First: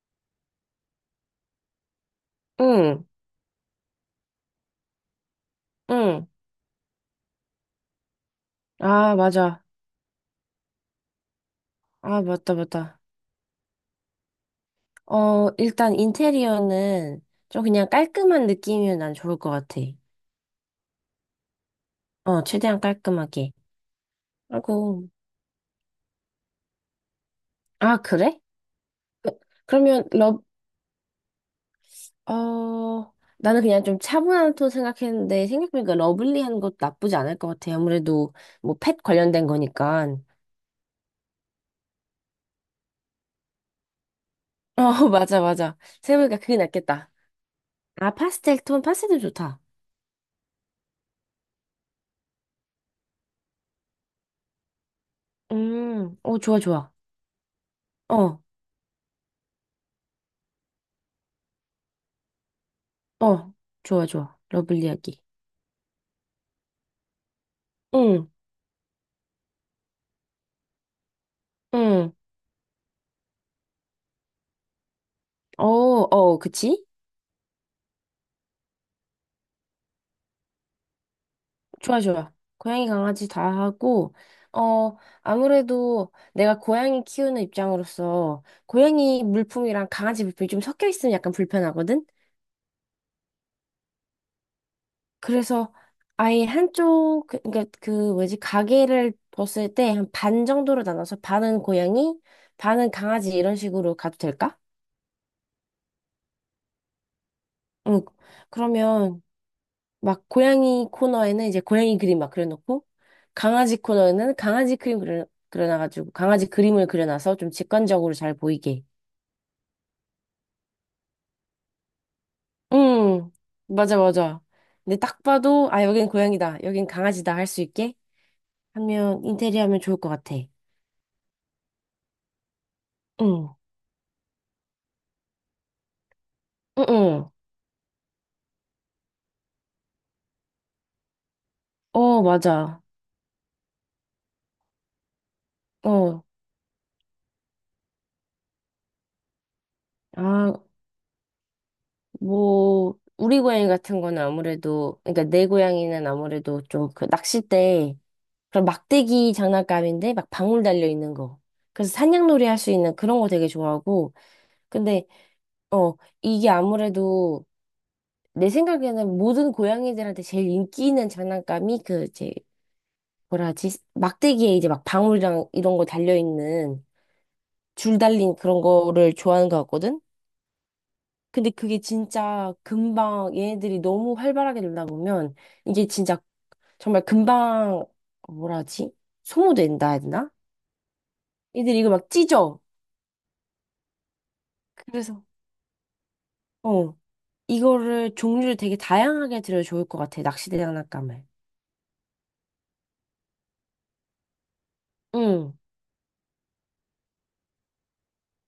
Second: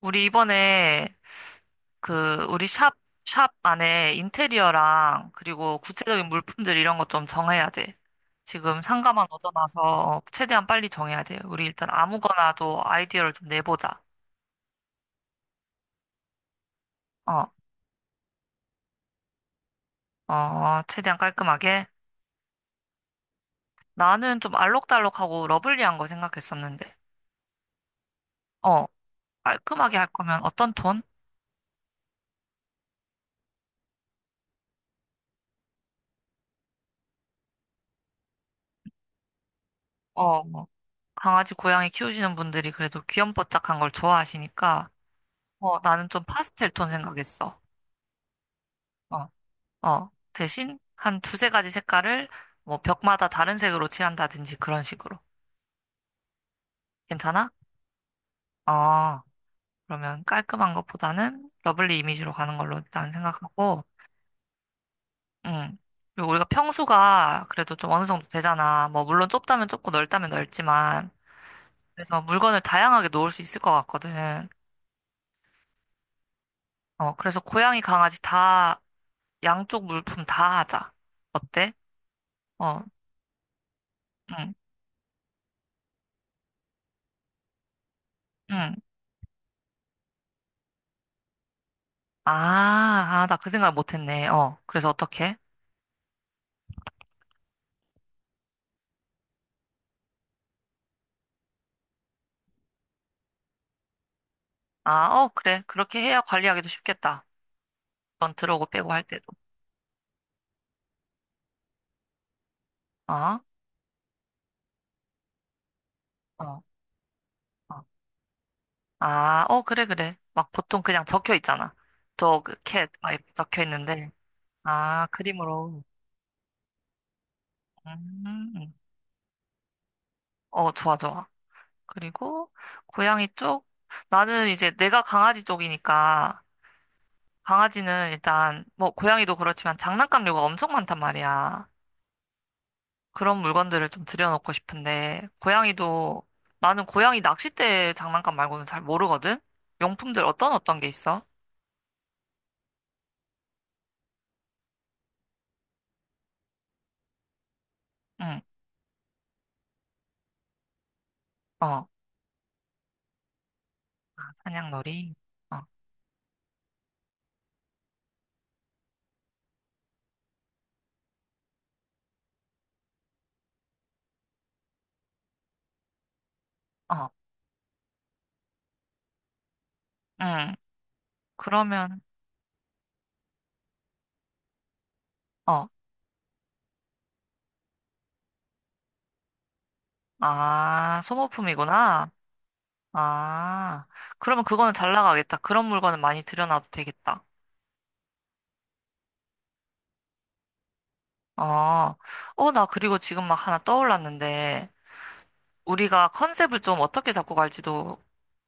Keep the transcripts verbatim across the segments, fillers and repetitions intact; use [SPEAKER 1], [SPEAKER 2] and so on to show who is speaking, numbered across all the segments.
[SPEAKER 1] 우리 이번에 그 우리 샵,
[SPEAKER 2] 응,
[SPEAKER 1] 샵 안에 인테리어랑 그리고
[SPEAKER 2] 응.
[SPEAKER 1] 구체적인 물품들 이런 것 좀 정해야 돼. 지금
[SPEAKER 2] 아,
[SPEAKER 1] 상가만
[SPEAKER 2] 맞아.
[SPEAKER 1] 얻어놔서 최대한 빨리 정해야 돼. 우리 일단
[SPEAKER 2] 아, 맞다,
[SPEAKER 1] 아무거나도
[SPEAKER 2] 맞다.
[SPEAKER 1] 아이디어를 좀 내보자.
[SPEAKER 2] 어, 일단 인테리어는
[SPEAKER 1] 어,
[SPEAKER 2] 좀 그냥 깔끔한 느낌이면 난 좋을 것 같아.
[SPEAKER 1] 어, 최대한 깔끔하게.
[SPEAKER 2] 어, 최대한 깔끔하게.
[SPEAKER 1] 나는 좀
[SPEAKER 2] 아이고.
[SPEAKER 1] 알록달록하고 러블리한 거 생각했었는데.
[SPEAKER 2] 아, 그래?
[SPEAKER 1] 어,
[SPEAKER 2] 그-
[SPEAKER 1] 깔끔하게
[SPEAKER 2] 그러면,
[SPEAKER 1] 할
[SPEAKER 2] 러,
[SPEAKER 1] 거면 어떤 톤?
[SPEAKER 2] 어, 나는 그냥 좀 차분한 톤 생각했는데, 생각해보니까 러블리한 것도 나쁘지 않을 것 같아. 아무래도, 뭐, 펫 관련된 거니까.
[SPEAKER 1] 어, 뭐 강아지, 고양이 키우시는 분들이 그래도 귀염뽀짝한 걸
[SPEAKER 2] 어,
[SPEAKER 1] 좋아하시니까.
[SPEAKER 2] 맞아, 맞아.
[SPEAKER 1] 어, 나는 좀
[SPEAKER 2] 생각해보니까 그게
[SPEAKER 1] 파스텔 톤
[SPEAKER 2] 낫겠다.
[SPEAKER 1] 생각했어.
[SPEAKER 2] 아, 파스텔 톤, 파스텔
[SPEAKER 1] 어,
[SPEAKER 2] 좋다.
[SPEAKER 1] 어, 대신 한 두세 가지 색깔을 뭐 벽마다 다른 색으로 칠한다든지 그런 식으로.
[SPEAKER 2] 음, 어, 좋아, 좋아.
[SPEAKER 1] 괜찮아?
[SPEAKER 2] 어.
[SPEAKER 1] 어, 그러면 깔끔한 것보다는 러블리 이미지로 가는 걸로 일단
[SPEAKER 2] 어,
[SPEAKER 1] 생각하고,
[SPEAKER 2] 좋아, 좋아. 러블리 이야기.
[SPEAKER 1] 음. 그리고 우리가 평수가 그래도 좀 어느 정도
[SPEAKER 2] 응,
[SPEAKER 1] 되잖아. 뭐, 물론 좁다면 좁고 넓다면 넓지만,
[SPEAKER 2] 응.
[SPEAKER 1] 그래서 물건을 다양하게 놓을 수 있을 것 같거든.
[SPEAKER 2] 어, 어, 그치?
[SPEAKER 1] 어, 그래서 고양이, 강아지 다, 양쪽 물품 다 하자. 어때?
[SPEAKER 2] 좋아, 좋아.
[SPEAKER 1] 어,
[SPEAKER 2] 고양이, 강아지 다 하고,
[SPEAKER 1] 응,
[SPEAKER 2] 어, 아무래도 내가 고양이 키우는 입장으로서
[SPEAKER 1] 응.
[SPEAKER 2] 고양이 물품이랑 강아지 물품이 좀 섞여 있으면 약간 불편하거든?
[SPEAKER 1] 아, 아, 나 그 생각 못 했네. 어, 그래서 어떻게?
[SPEAKER 2] 그래서 아예 한쪽, 그- 그니까 그 뭐지, 가게를 벗을 때 한 반 정도로 나눠서 반은 고양이, 반은 강아지 이런 식으로 가도 될까?
[SPEAKER 1] 아, 어, 그래. 그렇게 해야 관리하기도 쉽겠다.
[SPEAKER 2] 응.
[SPEAKER 1] 넌 들어오고 빼고 할
[SPEAKER 2] 그러면
[SPEAKER 1] 때도.
[SPEAKER 2] 막 고양이 코너에는 이제 고양이 그림 막 그려놓고
[SPEAKER 1] 어?
[SPEAKER 2] 강아지 코너에는 강아지 그림 그려, 그려놔가지고
[SPEAKER 1] 어,
[SPEAKER 2] 강아지
[SPEAKER 1] 어.
[SPEAKER 2] 그림을 그려놔서 좀 직관적으로 잘 보이게.
[SPEAKER 1] 아, 어, 그래, 그래. 막 보통 그냥 적혀 있잖아. Dog, cat, 막 이렇게
[SPEAKER 2] 응,
[SPEAKER 1] 적혀
[SPEAKER 2] 맞아,
[SPEAKER 1] 있는데.
[SPEAKER 2] 맞아. 근데
[SPEAKER 1] 아,
[SPEAKER 2] 딱 봐도
[SPEAKER 1] 그림으로.
[SPEAKER 2] 아, 여긴 고양이다. 여긴 강아지다 할 수 있게
[SPEAKER 1] 음,
[SPEAKER 2] 하면 인테리어 하면 좋을 것 같아.
[SPEAKER 1] 어, 좋아, 좋아. 그리고 고양이
[SPEAKER 2] 응,
[SPEAKER 1] 쪽? 나는 이제 내가 강아지 쪽이니까
[SPEAKER 2] 응, 응.
[SPEAKER 1] 강아지는 일단 뭐 고양이도 그렇지만 장난감류가 엄청 많단 말이야.
[SPEAKER 2] 어, 맞아.
[SPEAKER 1] 그런 물건들을 좀 들여놓고 싶은데, 고양이도,
[SPEAKER 2] 어,
[SPEAKER 1] 나는 고양이 낚싯대 장난감 말고는 잘 모르거든? 용품들 어떤
[SPEAKER 2] 아,
[SPEAKER 1] 어떤 게 있어?
[SPEAKER 2] 뭐, 우리 고양이 같은 거는 아무래도, 그러니까 내 고양이는 아무래도 좀 그 낚싯대
[SPEAKER 1] 응,
[SPEAKER 2] 그런 막대기 장난감인데 막 방울 달려 있는 거.
[SPEAKER 1] 어, 아,
[SPEAKER 2] 그래서 산양놀이 할 수 있는 그런 거 되게 좋아하고. 근데
[SPEAKER 1] 사냥놀이? 어,
[SPEAKER 2] 어 이게 아무래도 내 생각에는 모든 고양이들한테 제일 인기 있는 장난감이 그 이제 뭐라 하지? 막대기에 이제 막 방울이랑 이런 거 달려 있는
[SPEAKER 1] 어,
[SPEAKER 2] 줄 달린 그런 거를 좋아하는 것 같거든.
[SPEAKER 1] 응,
[SPEAKER 2] 근데 그게
[SPEAKER 1] 그러면,
[SPEAKER 2] 진짜 금방 얘네들이 너무 활발하게 놀다 보면
[SPEAKER 1] 어,
[SPEAKER 2] 이게 진짜 정말 금방 어, 뭐라 하지? 소모된다 해야 되나?
[SPEAKER 1] 아,
[SPEAKER 2] 애들이 이거 막
[SPEAKER 1] 소모품이구나.
[SPEAKER 2] 찢어.
[SPEAKER 1] 아, 그러면 그거는 잘
[SPEAKER 2] 그래서
[SPEAKER 1] 나가겠다. 그런 물건은 많이 들여놔도
[SPEAKER 2] 어,
[SPEAKER 1] 되겠다.
[SPEAKER 2] 이거를 종류를 되게 다양하게 들여 좋을 것 같아. 낚시대 장난감을.
[SPEAKER 1] 어, 어, 나 그리고 지금 막 하나 떠올랐는데,
[SPEAKER 2] 응,
[SPEAKER 1] 우리가 컨셉을 좀 어떻게 잡고 갈지도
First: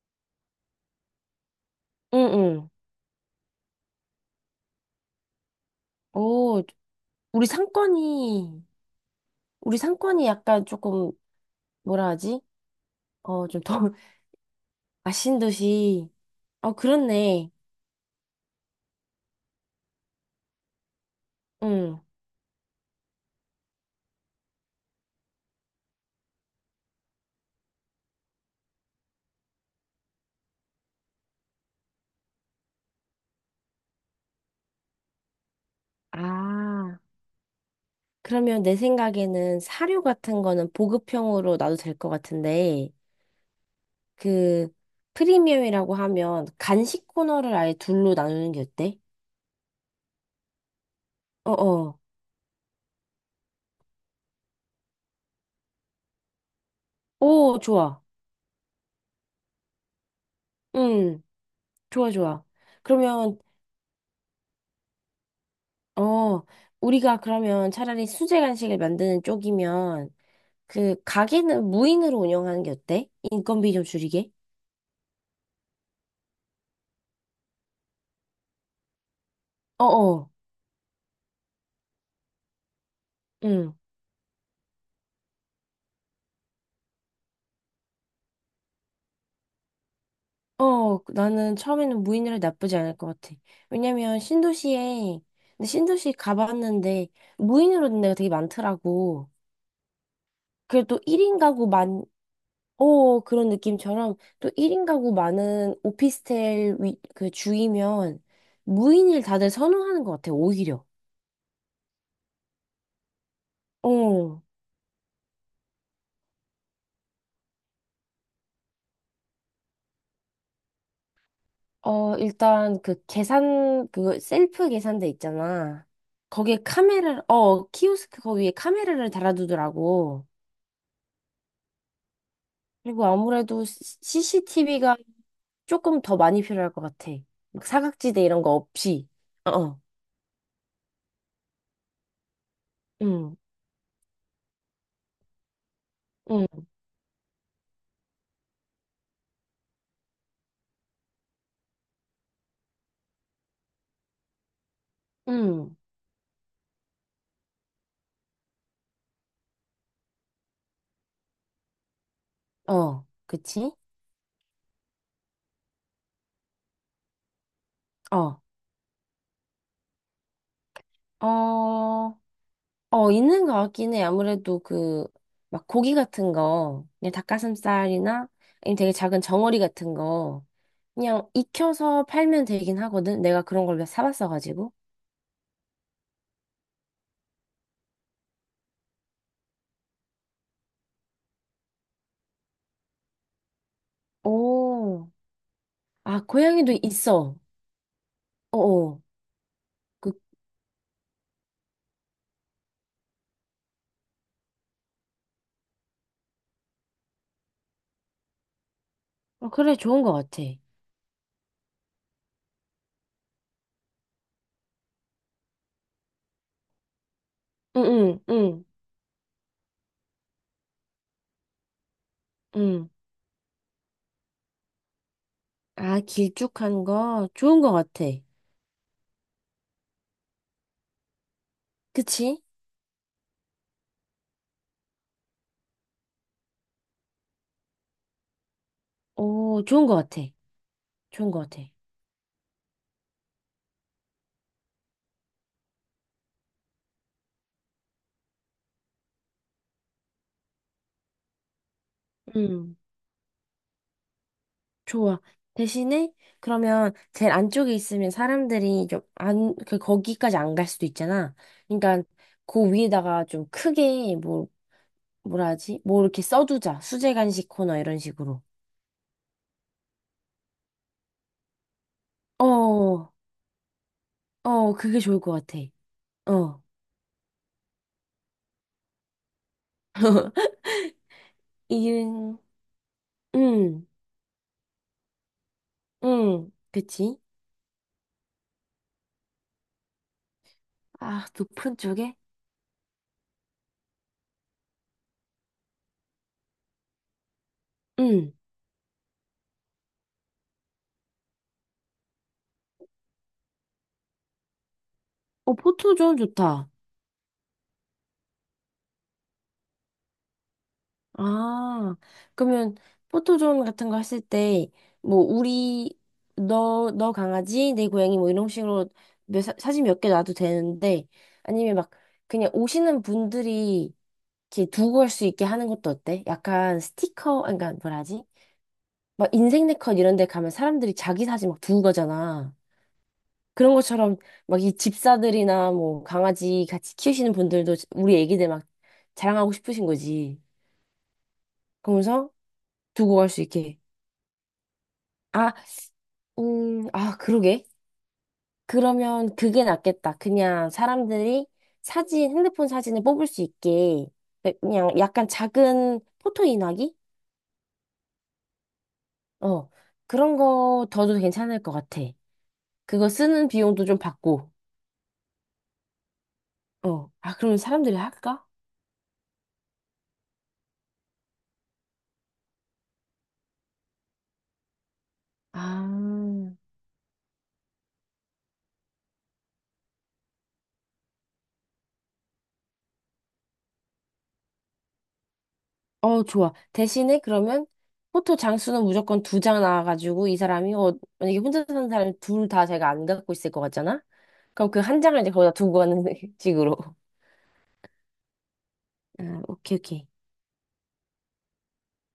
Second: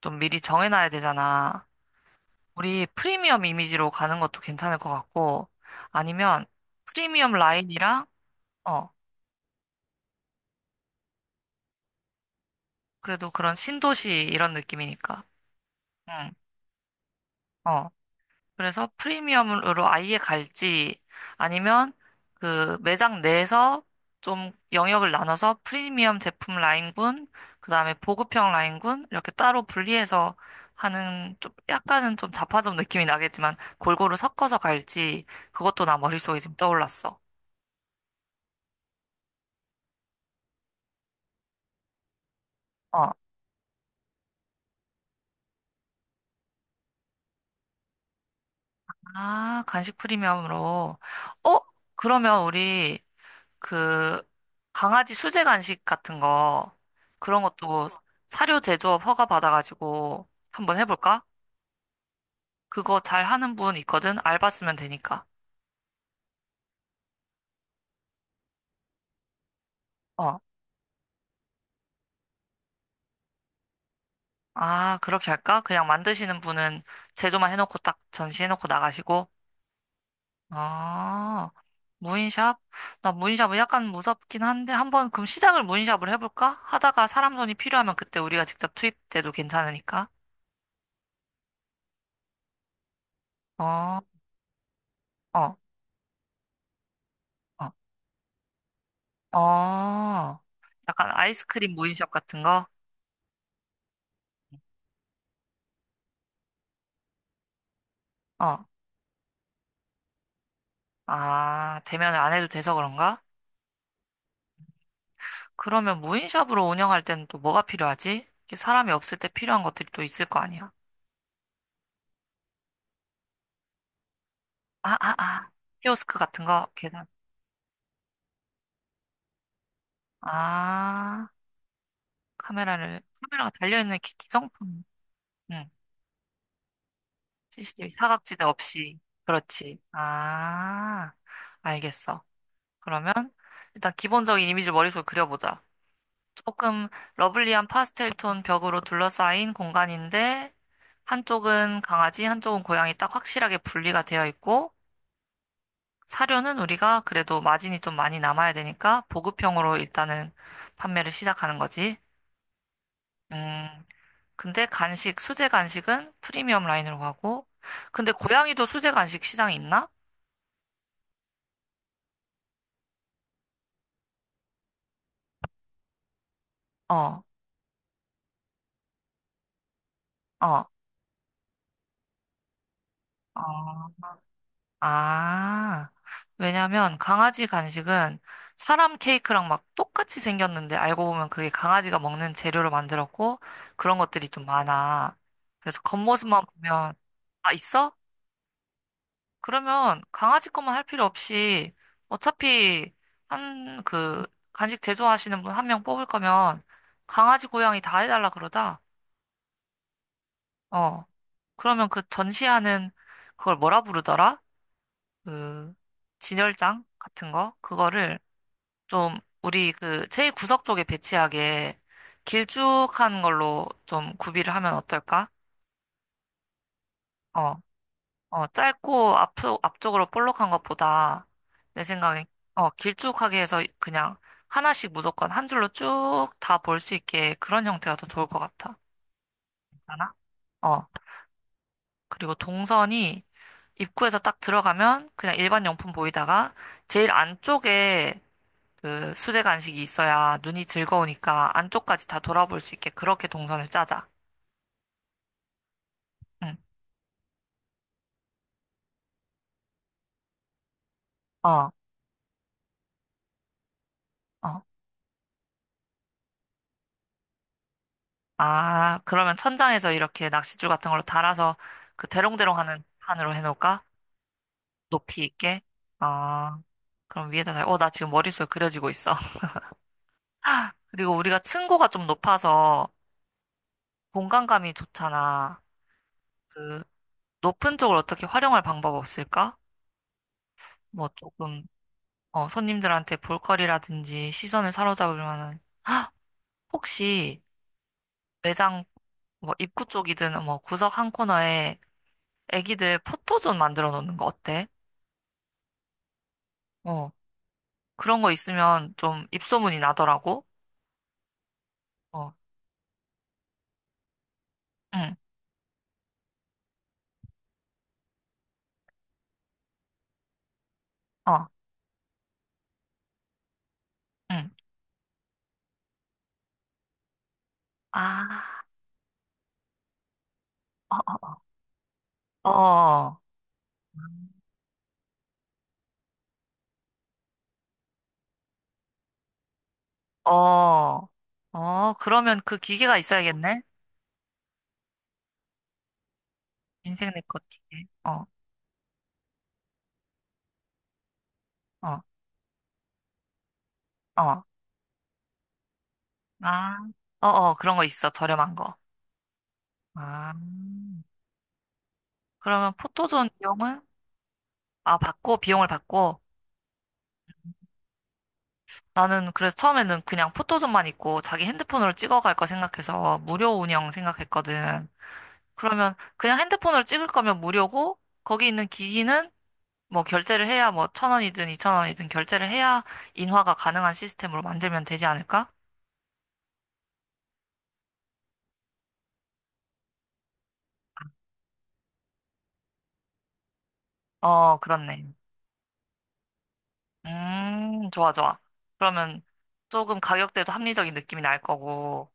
[SPEAKER 1] 좀 미리 정해놔야 되잖아.
[SPEAKER 2] 응, 응.
[SPEAKER 1] 우리 프리미엄 이미지로 가는 것도 괜찮을 것 같고, 아니면
[SPEAKER 2] 오,
[SPEAKER 1] 프리미엄
[SPEAKER 2] 우리
[SPEAKER 1] 라인이랑,
[SPEAKER 2] 상권이,
[SPEAKER 1] 어,
[SPEAKER 2] 우리 상권이 약간 조금, 뭐라 하지?
[SPEAKER 1] 그래도
[SPEAKER 2] 어,
[SPEAKER 1] 그런
[SPEAKER 2] 좀 더,
[SPEAKER 1] 신도시 이런 느낌이니까.
[SPEAKER 2] 아신 듯이.
[SPEAKER 1] 응,
[SPEAKER 2] 어, 그렇네.
[SPEAKER 1] 어. 그래서 프리미엄으로 아예 갈지, 아니면
[SPEAKER 2] 응.
[SPEAKER 1] 그 매장 내에서 좀 영역을 나눠서 프리미엄 제품 라인군, 그 다음에 보급형 라인군, 이렇게 따로 분리해서 하는 좀 약간은 좀 자파점 느낌이 나겠지만 골고루 섞어서 갈지, 그것도 나 머릿속에 지금
[SPEAKER 2] 아,
[SPEAKER 1] 떠올랐어.
[SPEAKER 2] 그러면 내 생각에는 사료 같은 거는 보급형으로 놔도 될 것 같은데,
[SPEAKER 1] 어.
[SPEAKER 2] 그, 프리미엄이라고 하면 간식 코너를 아예 둘로 나누는 게 어때?
[SPEAKER 1] 아, 간식 프리미엄으로. 어?
[SPEAKER 2] 어어.
[SPEAKER 1] 그러면 우리 그 강아지 수제 간식 같은 거 그런
[SPEAKER 2] 오,
[SPEAKER 1] 것도
[SPEAKER 2] 좋아.
[SPEAKER 1] 사료 제조업 허가 받아가지고 한번
[SPEAKER 2] 응.
[SPEAKER 1] 해볼까?
[SPEAKER 2] 좋아, 좋아.
[SPEAKER 1] 그거 잘
[SPEAKER 2] 그러면,
[SPEAKER 1] 하는 분 있거든? 알바 쓰면 되니까.
[SPEAKER 2] 어, 우리가 그러면 차라리 수제 간식을 만드는 쪽이면,
[SPEAKER 1] 어.
[SPEAKER 2] 그, 가게는 무인으로 운영하는 게 어때? 인건비 좀 줄이게?
[SPEAKER 1] 아, 그렇게 할까? 그냥 만드시는 분은 제조만 해놓고 딱 전시해놓고 나가시고.
[SPEAKER 2] 어 어,
[SPEAKER 1] 아, 무인샵? 나 무인샵은
[SPEAKER 2] 응.
[SPEAKER 1] 약간 무섭긴 한데 한번 그럼 시작을 무인샵으로 해볼까? 하다가 사람 손이 필요하면 그때 우리가 직접 투입돼도 괜찮으니까.
[SPEAKER 2] 어, 나는 처음에는 무인으로 나쁘지 않을 것 같아.
[SPEAKER 1] 어
[SPEAKER 2] 왜냐면, 신도시에,
[SPEAKER 1] 어,
[SPEAKER 2] 근데 신도시 가봤는데,
[SPEAKER 1] 어,
[SPEAKER 2] 무인으로 된 데가 되게 많더라고.
[SPEAKER 1] 어.
[SPEAKER 2] 그래도
[SPEAKER 1] 약간
[SPEAKER 2] 일 인 가구
[SPEAKER 1] 아이스크림 무인샵 같은 거?
[SPEAKER 2] 어, 그런 느낌처럼 또 일 인 가구 많은 오피스텔 위, 그 주이면
[SPEAKER 1] 어.
[SPEAKER 2] 무인을 다들 선호하는 것 같아, 오히려.
[SPEAKER 1] 아, 대면을 안 해도 돼서 그런가?
[SPEAKER 2] 어,
[SPEAKER 1] 그러면 무인샵으로 운영할 때는 또 뭐가 필요하지? 이게 사람이 없을 때 필요한 것들이 또 있을 거 아니야?
[SPEAKER 2] 어, 일단 그 계산, 그 셀프
[SPEAKER 1] 아,
[SPEAKER 2] 계산대
[SPEAKER 1] 아, 아.
[SPEAKER 2] 있잖아.
[SPEAKER 1] 키오스크 같은
[SPEAKER 2] 거기에
[SPEAKER 1] 거? 계단.
[SPEAKER 2] 카메라, 어, 키오스크 거기에 카메라를 달아두더라고.
[SPEAKER 1] 아, 카메라를,
[SPEAKER 2] 그리고
[SPEAKER 1] 카메라가
[SPEAKER 2] 아무래도
[SPEAKER 1] 달려있는 기- 기성품.
[SPEAKER 2] 씨씨티비가
[SPEAKER 1] 응.
[SPEAKER 2] 조금 더 많이 필요할 것 같아. 막
[SPEAKER 1] 씨씨티비
[SPEAKER 2] 사각지대 이런
[SPEAKER 1] 사각지대
[SPEAKER 2] 거
[SPEAKER 1] 없이.
[SPEAKER 2] 없이. 어,
[SPEAKER 1] 그렇지.
[SPEAKER 2] 어.
[SPEAKER 1] 아, 알겠어. 그러면
[SPEAKER 2] 응,
[SPEAKER 1] 일단 기본적인 이미지를 머릿속에 그려보자.
[SPEAKER 2] 응,
[SPEAKER 1] 조금 러블리한 파스텔 톤 벽으로 둘러싸인 공간인데 한쪽은 강아지, 한쪽은 고양이 딱 확실하게 분리가 되어 있고
[SPEAKER 2] 응.
[SPEAKER 1] 사료는 우리가 그래도 마진이 좀 많이 남아야 되니까 보급형으로 일단은 판매를 시작하는 거지.
[SPEAKER 2] 어, 그치?
[SPEAKER 1] 음, 근데 간식, 수제 간식은 프리미엄 라인으로 가고 근데
[SPEAKER 2] 어,
[SPEAKER 1] 고양이도 수제 간식 시장이 있나?
[SPEAKER 2] 어. 어, 있는 것 같긴 해. 아무래도 그, 막 고기 같은 거, 그냥
[SPEAKER 1] 어,
[SPEAKER 2] 닭가슴살이나 아니면 되게 작은 정어리 같은 거,
[SPEAKER 1] 어.
[SPEAKER 2] 그냥 익혀서 팔면 되긴 하거든.
[SPEAKER 1] 어.
[SPEAKER 2] 내가 그런 걸 사봤어가지고.
[SPEAKER 1] 아, 왜냐면 강아지 간식은 사람 케이크랑 막 똑같이 생겼는데 알고 보면 그게 강아지가 먹는 재료로 만들었고 그런 것들이 좀
[SPEAKER 2] 오,
[SPEAKER 1] 많아. 그래서
[SPEAKER 2] 아,
[SPEAKER 1] 겉모습만
[SPEAKER 2] 고양이도
[SPEAKER 1] 보면,
[SPEAKER 2] 있어.
[SPEAKER 1] 아, 있어?
[SPEAKER 2] 어어.
[SPEAKER 1] 그러면
[SPEAKER 2] 그,
[SPEAKER 1] 강아지 것만 할 필요 없이 어차피 한 그 간식 제조하시는 분 한 명 뽑을 거면 강아지 고양이 다 해달라 그러자.
[SPEAKER 2] 어, 그래, 좋은 것 같아.
[SPEAKER 1] 어. 그러면 그 전시하는 그걸 뭐라 부르더라? 그 진열장 같은 거?
[SPEAKER 2] 응,
[SPEAKER 1] 그거를
[SPEAKER 2] 응, 응,
[SPEAKER 1] 좀 우리 그 제일 구석 쪽에 배치하게
[SPEAKER 2] 응.
[SPEAKER 1] 길쭉한 걸로 좀 구비를 하면 어떨까?
[SPEAKER 2] 아, 길쭉한 거,
[SPEAKER 1] 어,
[SPEAKER 2] 좋은 것 같아.
[SPEAKER 1] 어, 짧고 앞, 앞쪽으로 볼록한 것보다 내 생각에
[SPEAKER 2] 그치?
[SPEAKER 1] 어, 길쭉하게 해서 그냥 하나씩 무조건 한 줄로 쭉 다 볼 수 있게 그런 형태가 더 좋을 것 같아.
[SPEAKER 2] 오, 좋은 것
[SPEAKER 1] 괜찮아?
[SPEAKER 2] 같아.
[SPEAKER 1] 어,
[SPEAKER 2] 좋은 것 같아.
[SPEAKER 1] 그리고 동선이 입구에서 딱 들어가면 그냥 일반 용품 보이다가 제일 안쪽에 그 수제 간식이 있어야 눈이 즐거우니까 안쪽까지 다 돌아볼
[SPEAKER 2] 응.
[SPEAKER 1] 수 있게 그렇게 동선을 짜자.
[SPEAKER 2] 좋아. 대신에
[SPEAKER 1] 응.
[SPEAKER 2] 그러면 제일 안쪽에 있으면 사람들이 좀 안, 그 거기까지 안 갈 수도 있잖아.
[SPEAKER 1] 어,
[SPEAKER 2] 그러니까 그 위에다가 좀 크게 뭐
[SPEAKER 1] 어.
[SPEAKER 2] 뭐라 하지? 뭐 이렇게 써두자. 수제 간식 코너 이런 식으로.
[SPEAKER 1] 아, 그러면 천장에서 이렇게 낚싯줄 같은 걸로 달아서 그 대롱대롱 하는
[SPEAKER 2] 어,
[SPEAKER 1] 판으로 해놓을까?
[SPEAKER 2] 어, 그게 좋을
[SPEAKER 1] 높이
[SPEAKER 2] 것 같아.
[SPEAKER 1] 있게? 아,
[SPEAKER 2] 어,
[SPEAKER 1] 그럼 위에다 달, 어, 나 지금 머릿속에 그려지고 있어. 그리고 우리가 층고가 좀
[SPEAKER 2] 이은,
[SPEAKER 1] 높아서
[SPEAKER 2] 음,
[SPEAKER 1] 공간감이 좋잖아.
[SPEAKER 2] 음,
[SPEAKER 1] 그
[SPEAKER 2] 그치?
[SPEAKER 1] 높은 쪽을 어떻게 활용할 방법 없을까? 뭐
[SPEAKER 2] 아,
[SPEAKER 1] 조금,
[SPEAKER 2] 높은 쪽에?
[SPEAKER 1] 어, 손님들한테 볼거리라든지 시선을 사로잡을 만한 혹시
[SPEAKER 2] 음,
[SPEAKER 1] 매장 뭐 입구 쪽이든 뭐 구석 한 코너에 애기들 포토존 만들어 놓는 거 어때?
[SPEAKER 2] 어, 포토존 좋다.
[SPEAKER 1] 어, 그런 거 있으면 좀 입소문이 나더라고.
[SPEAKER 2] 아,
[SPEAKER 1] 어,
[SPEAKER 2] 그러면 포토존 같은 거 했을 때,
[SPEAKER 1] 응,
[SPEAKER 2] 뭐, 우리, 너, 너 강아지, 내 고양이, 뭐, 이런 식으로 몇, 사- 사진 몇 개 놔도 되는데,
[SPEAKER 1] 어,
[SPEAKER 2] 아니면 막, 그냥 오시는 분들이
[SPEAKER 1] 응.
[SPEAKER 2] 이렇게 두고 갈 수 있게 하는 것도 어때? 약간 스티커, 그러니까 뭐라 하지?
[SPEAKER 1] 아,
[SPEAKER 2] 막 인생네컷 이런 데 가면 사람들이 자기 사진 막 두고
[SPEAKER 1] 어, 어,
[SPEAKER 2] 가잖아.
[SPEAKER 1] 어,
[SPEAKER 2] 그런 것처럼 막 이 집사들이나 뭐 강아지 같이 키우시는 분들도 우리 애기들 막 자랑하고 싶으신
[SPEAKER 1] 어,
[SPEAKER 2] 거지.
[SPEAKER 1] 어, 어,
[SPEAKER 2] 그러면서
[SPEAKER 1] 그러면 그 기계가
[SPEAKER 2] 두고 갈 수
[SPEAKER 1] 있어야겠네?
[SPEAKER 2] 있게. 아, 음,
[SPEAKER 1] 인생
[SPEAKER 2] 아,
[SPEAKER 1] 네컷
[SPEAKER 2] 그러게.
[SPEAKER 1] 기계. 어,
[SPEAKER 2] 그러면 그게 낫겠다. 그냥 사람들이
[SPEAKER 1] 어,
[SPEAKER 2] 사진, 핸드폰 사진을 뽑을 수 있게
[SPEAKER 1] 어.
[SPEAKER 2] 그 그냥 약간 작은 포토
[SPEAKER 1] 아,
[SPEAKER 2] 인화기?
[SPEAKER 1] 어, 어, 그런 거 있어. 저렴한 거.
[SPEAKER 2] 어,
[SPEAKER 1] 아,
[SPEAKER 2] 그런 거 더도 괜찮을 것 같아.
[SPEAKER 1] 그러면
[SPEAKER 2] 그거
[SPEAKER 1] 포토존
[SPEAKER 2] 쓰는
[SPEAKER 1] 비용은?
[SPEAKER 2] 비용도 좀 받고.
[SPEAKER 1] 아, 받고, 비용을 받고.
[SPEAKER 2] 어, 아, 그러면 사람들이 할까?
[SPEAKER 1] 나는 그래서 처음에는 그냥 포토존만 있고 자기 핸드폰으로 찍어갈 거 생각해서 무료 운영 생각했거든.
[SPEAKER 2] 아,
[SPEAKER 1] 그러면 그냥 핸드폰으로 찍을 거면 무료고 거기 있는 기기는 뭐 결제를 해야 뭐 천 원이든 이천 원이든 결제를 해야 인화가 가능한 시스템으로 만들면 되지 않을까?
[SPEAKER 2] 어, 좋아. 대신에 그러면 포토 장수는 무조건 두 장 나와가지고 이 사람이, 어, 만약에 혼자 사는 사람이 둘 다 제가 안 갖고 있을 것 같잖아?
[SPEAKER 1] 어,
[SPEAKER 2] 그럼 그 한
[SPEAKER 1] 그렇네.
[SPEAKER 2] 장을 이제 거기다 두고 가는 식으로.
[SPEAKER 1] 음, 좋아, 좋아. 그러면
[SPEAKER 2] 아, 오케이,
[SPEAKER 1] 조금
[SPEAKER 2] 오케이.
[SPEAKER 1] 가격대도 합리적인 느낌이 날 거고,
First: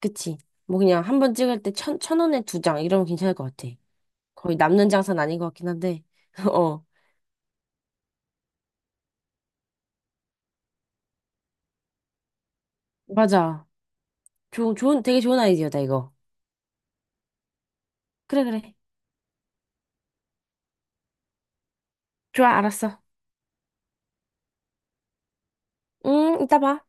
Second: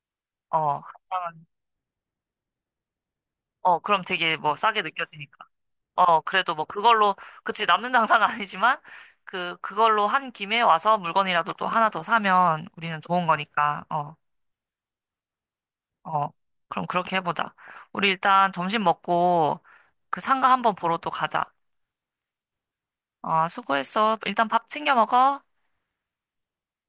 [SPEAKER 2] 그치.
[SPEAKER 1] 어,
[SPEAKER 2] 뭐 그냥 한 번
[SPEAKER 1] 한장은
[SPEAKER 2] 찍을 때 천, 천 원에 두 장, 이러면 괜찮을 것 같아.
[SPEAKER 1] 어, 그럼 되게 뭐
[SPEAKER 2] 거의
[SPEAKER 1] 싸게
[SPEAKER 2] 남는 장사는 아닌
[SPEAKER 1] 느껴지니까.
[SPEAKER 2] 것 같긴 한데.
[SPEAKER 1] 어, 그래도 뭐
[SPEAKER 2] 어,
[SPEAKER 1] 그걸로, 그치, 남는 당사는 아니지만, 그, 그걸로 한 김에 와서 물건이라도 또 하나 더 사면 우리는 좋은
[SPEAKER 2] 맞아.
[SPEAKER 1] 거니까, 어,
[SPEAKER 2] 좋은, 좋은, 되게 좋은 아이디어다, 이거.
[SPEAKER 1] 어. 그럼 그렇게 해보자. 우리
[SPEAKER 2] 그래,
[SPEAKER 1] 일단
[SPEAKER 2] 그래.
[SPEAKER 1] 점심 먹고 그 상가 한번 보러 또 가자.
[SPEAKER 2] 좋아, 알았어.
[SPEAKER 1] 어, 수고했어. 일단 밥 챙겨 먹어.
[SPEAKER 2] 응, 이따 봐.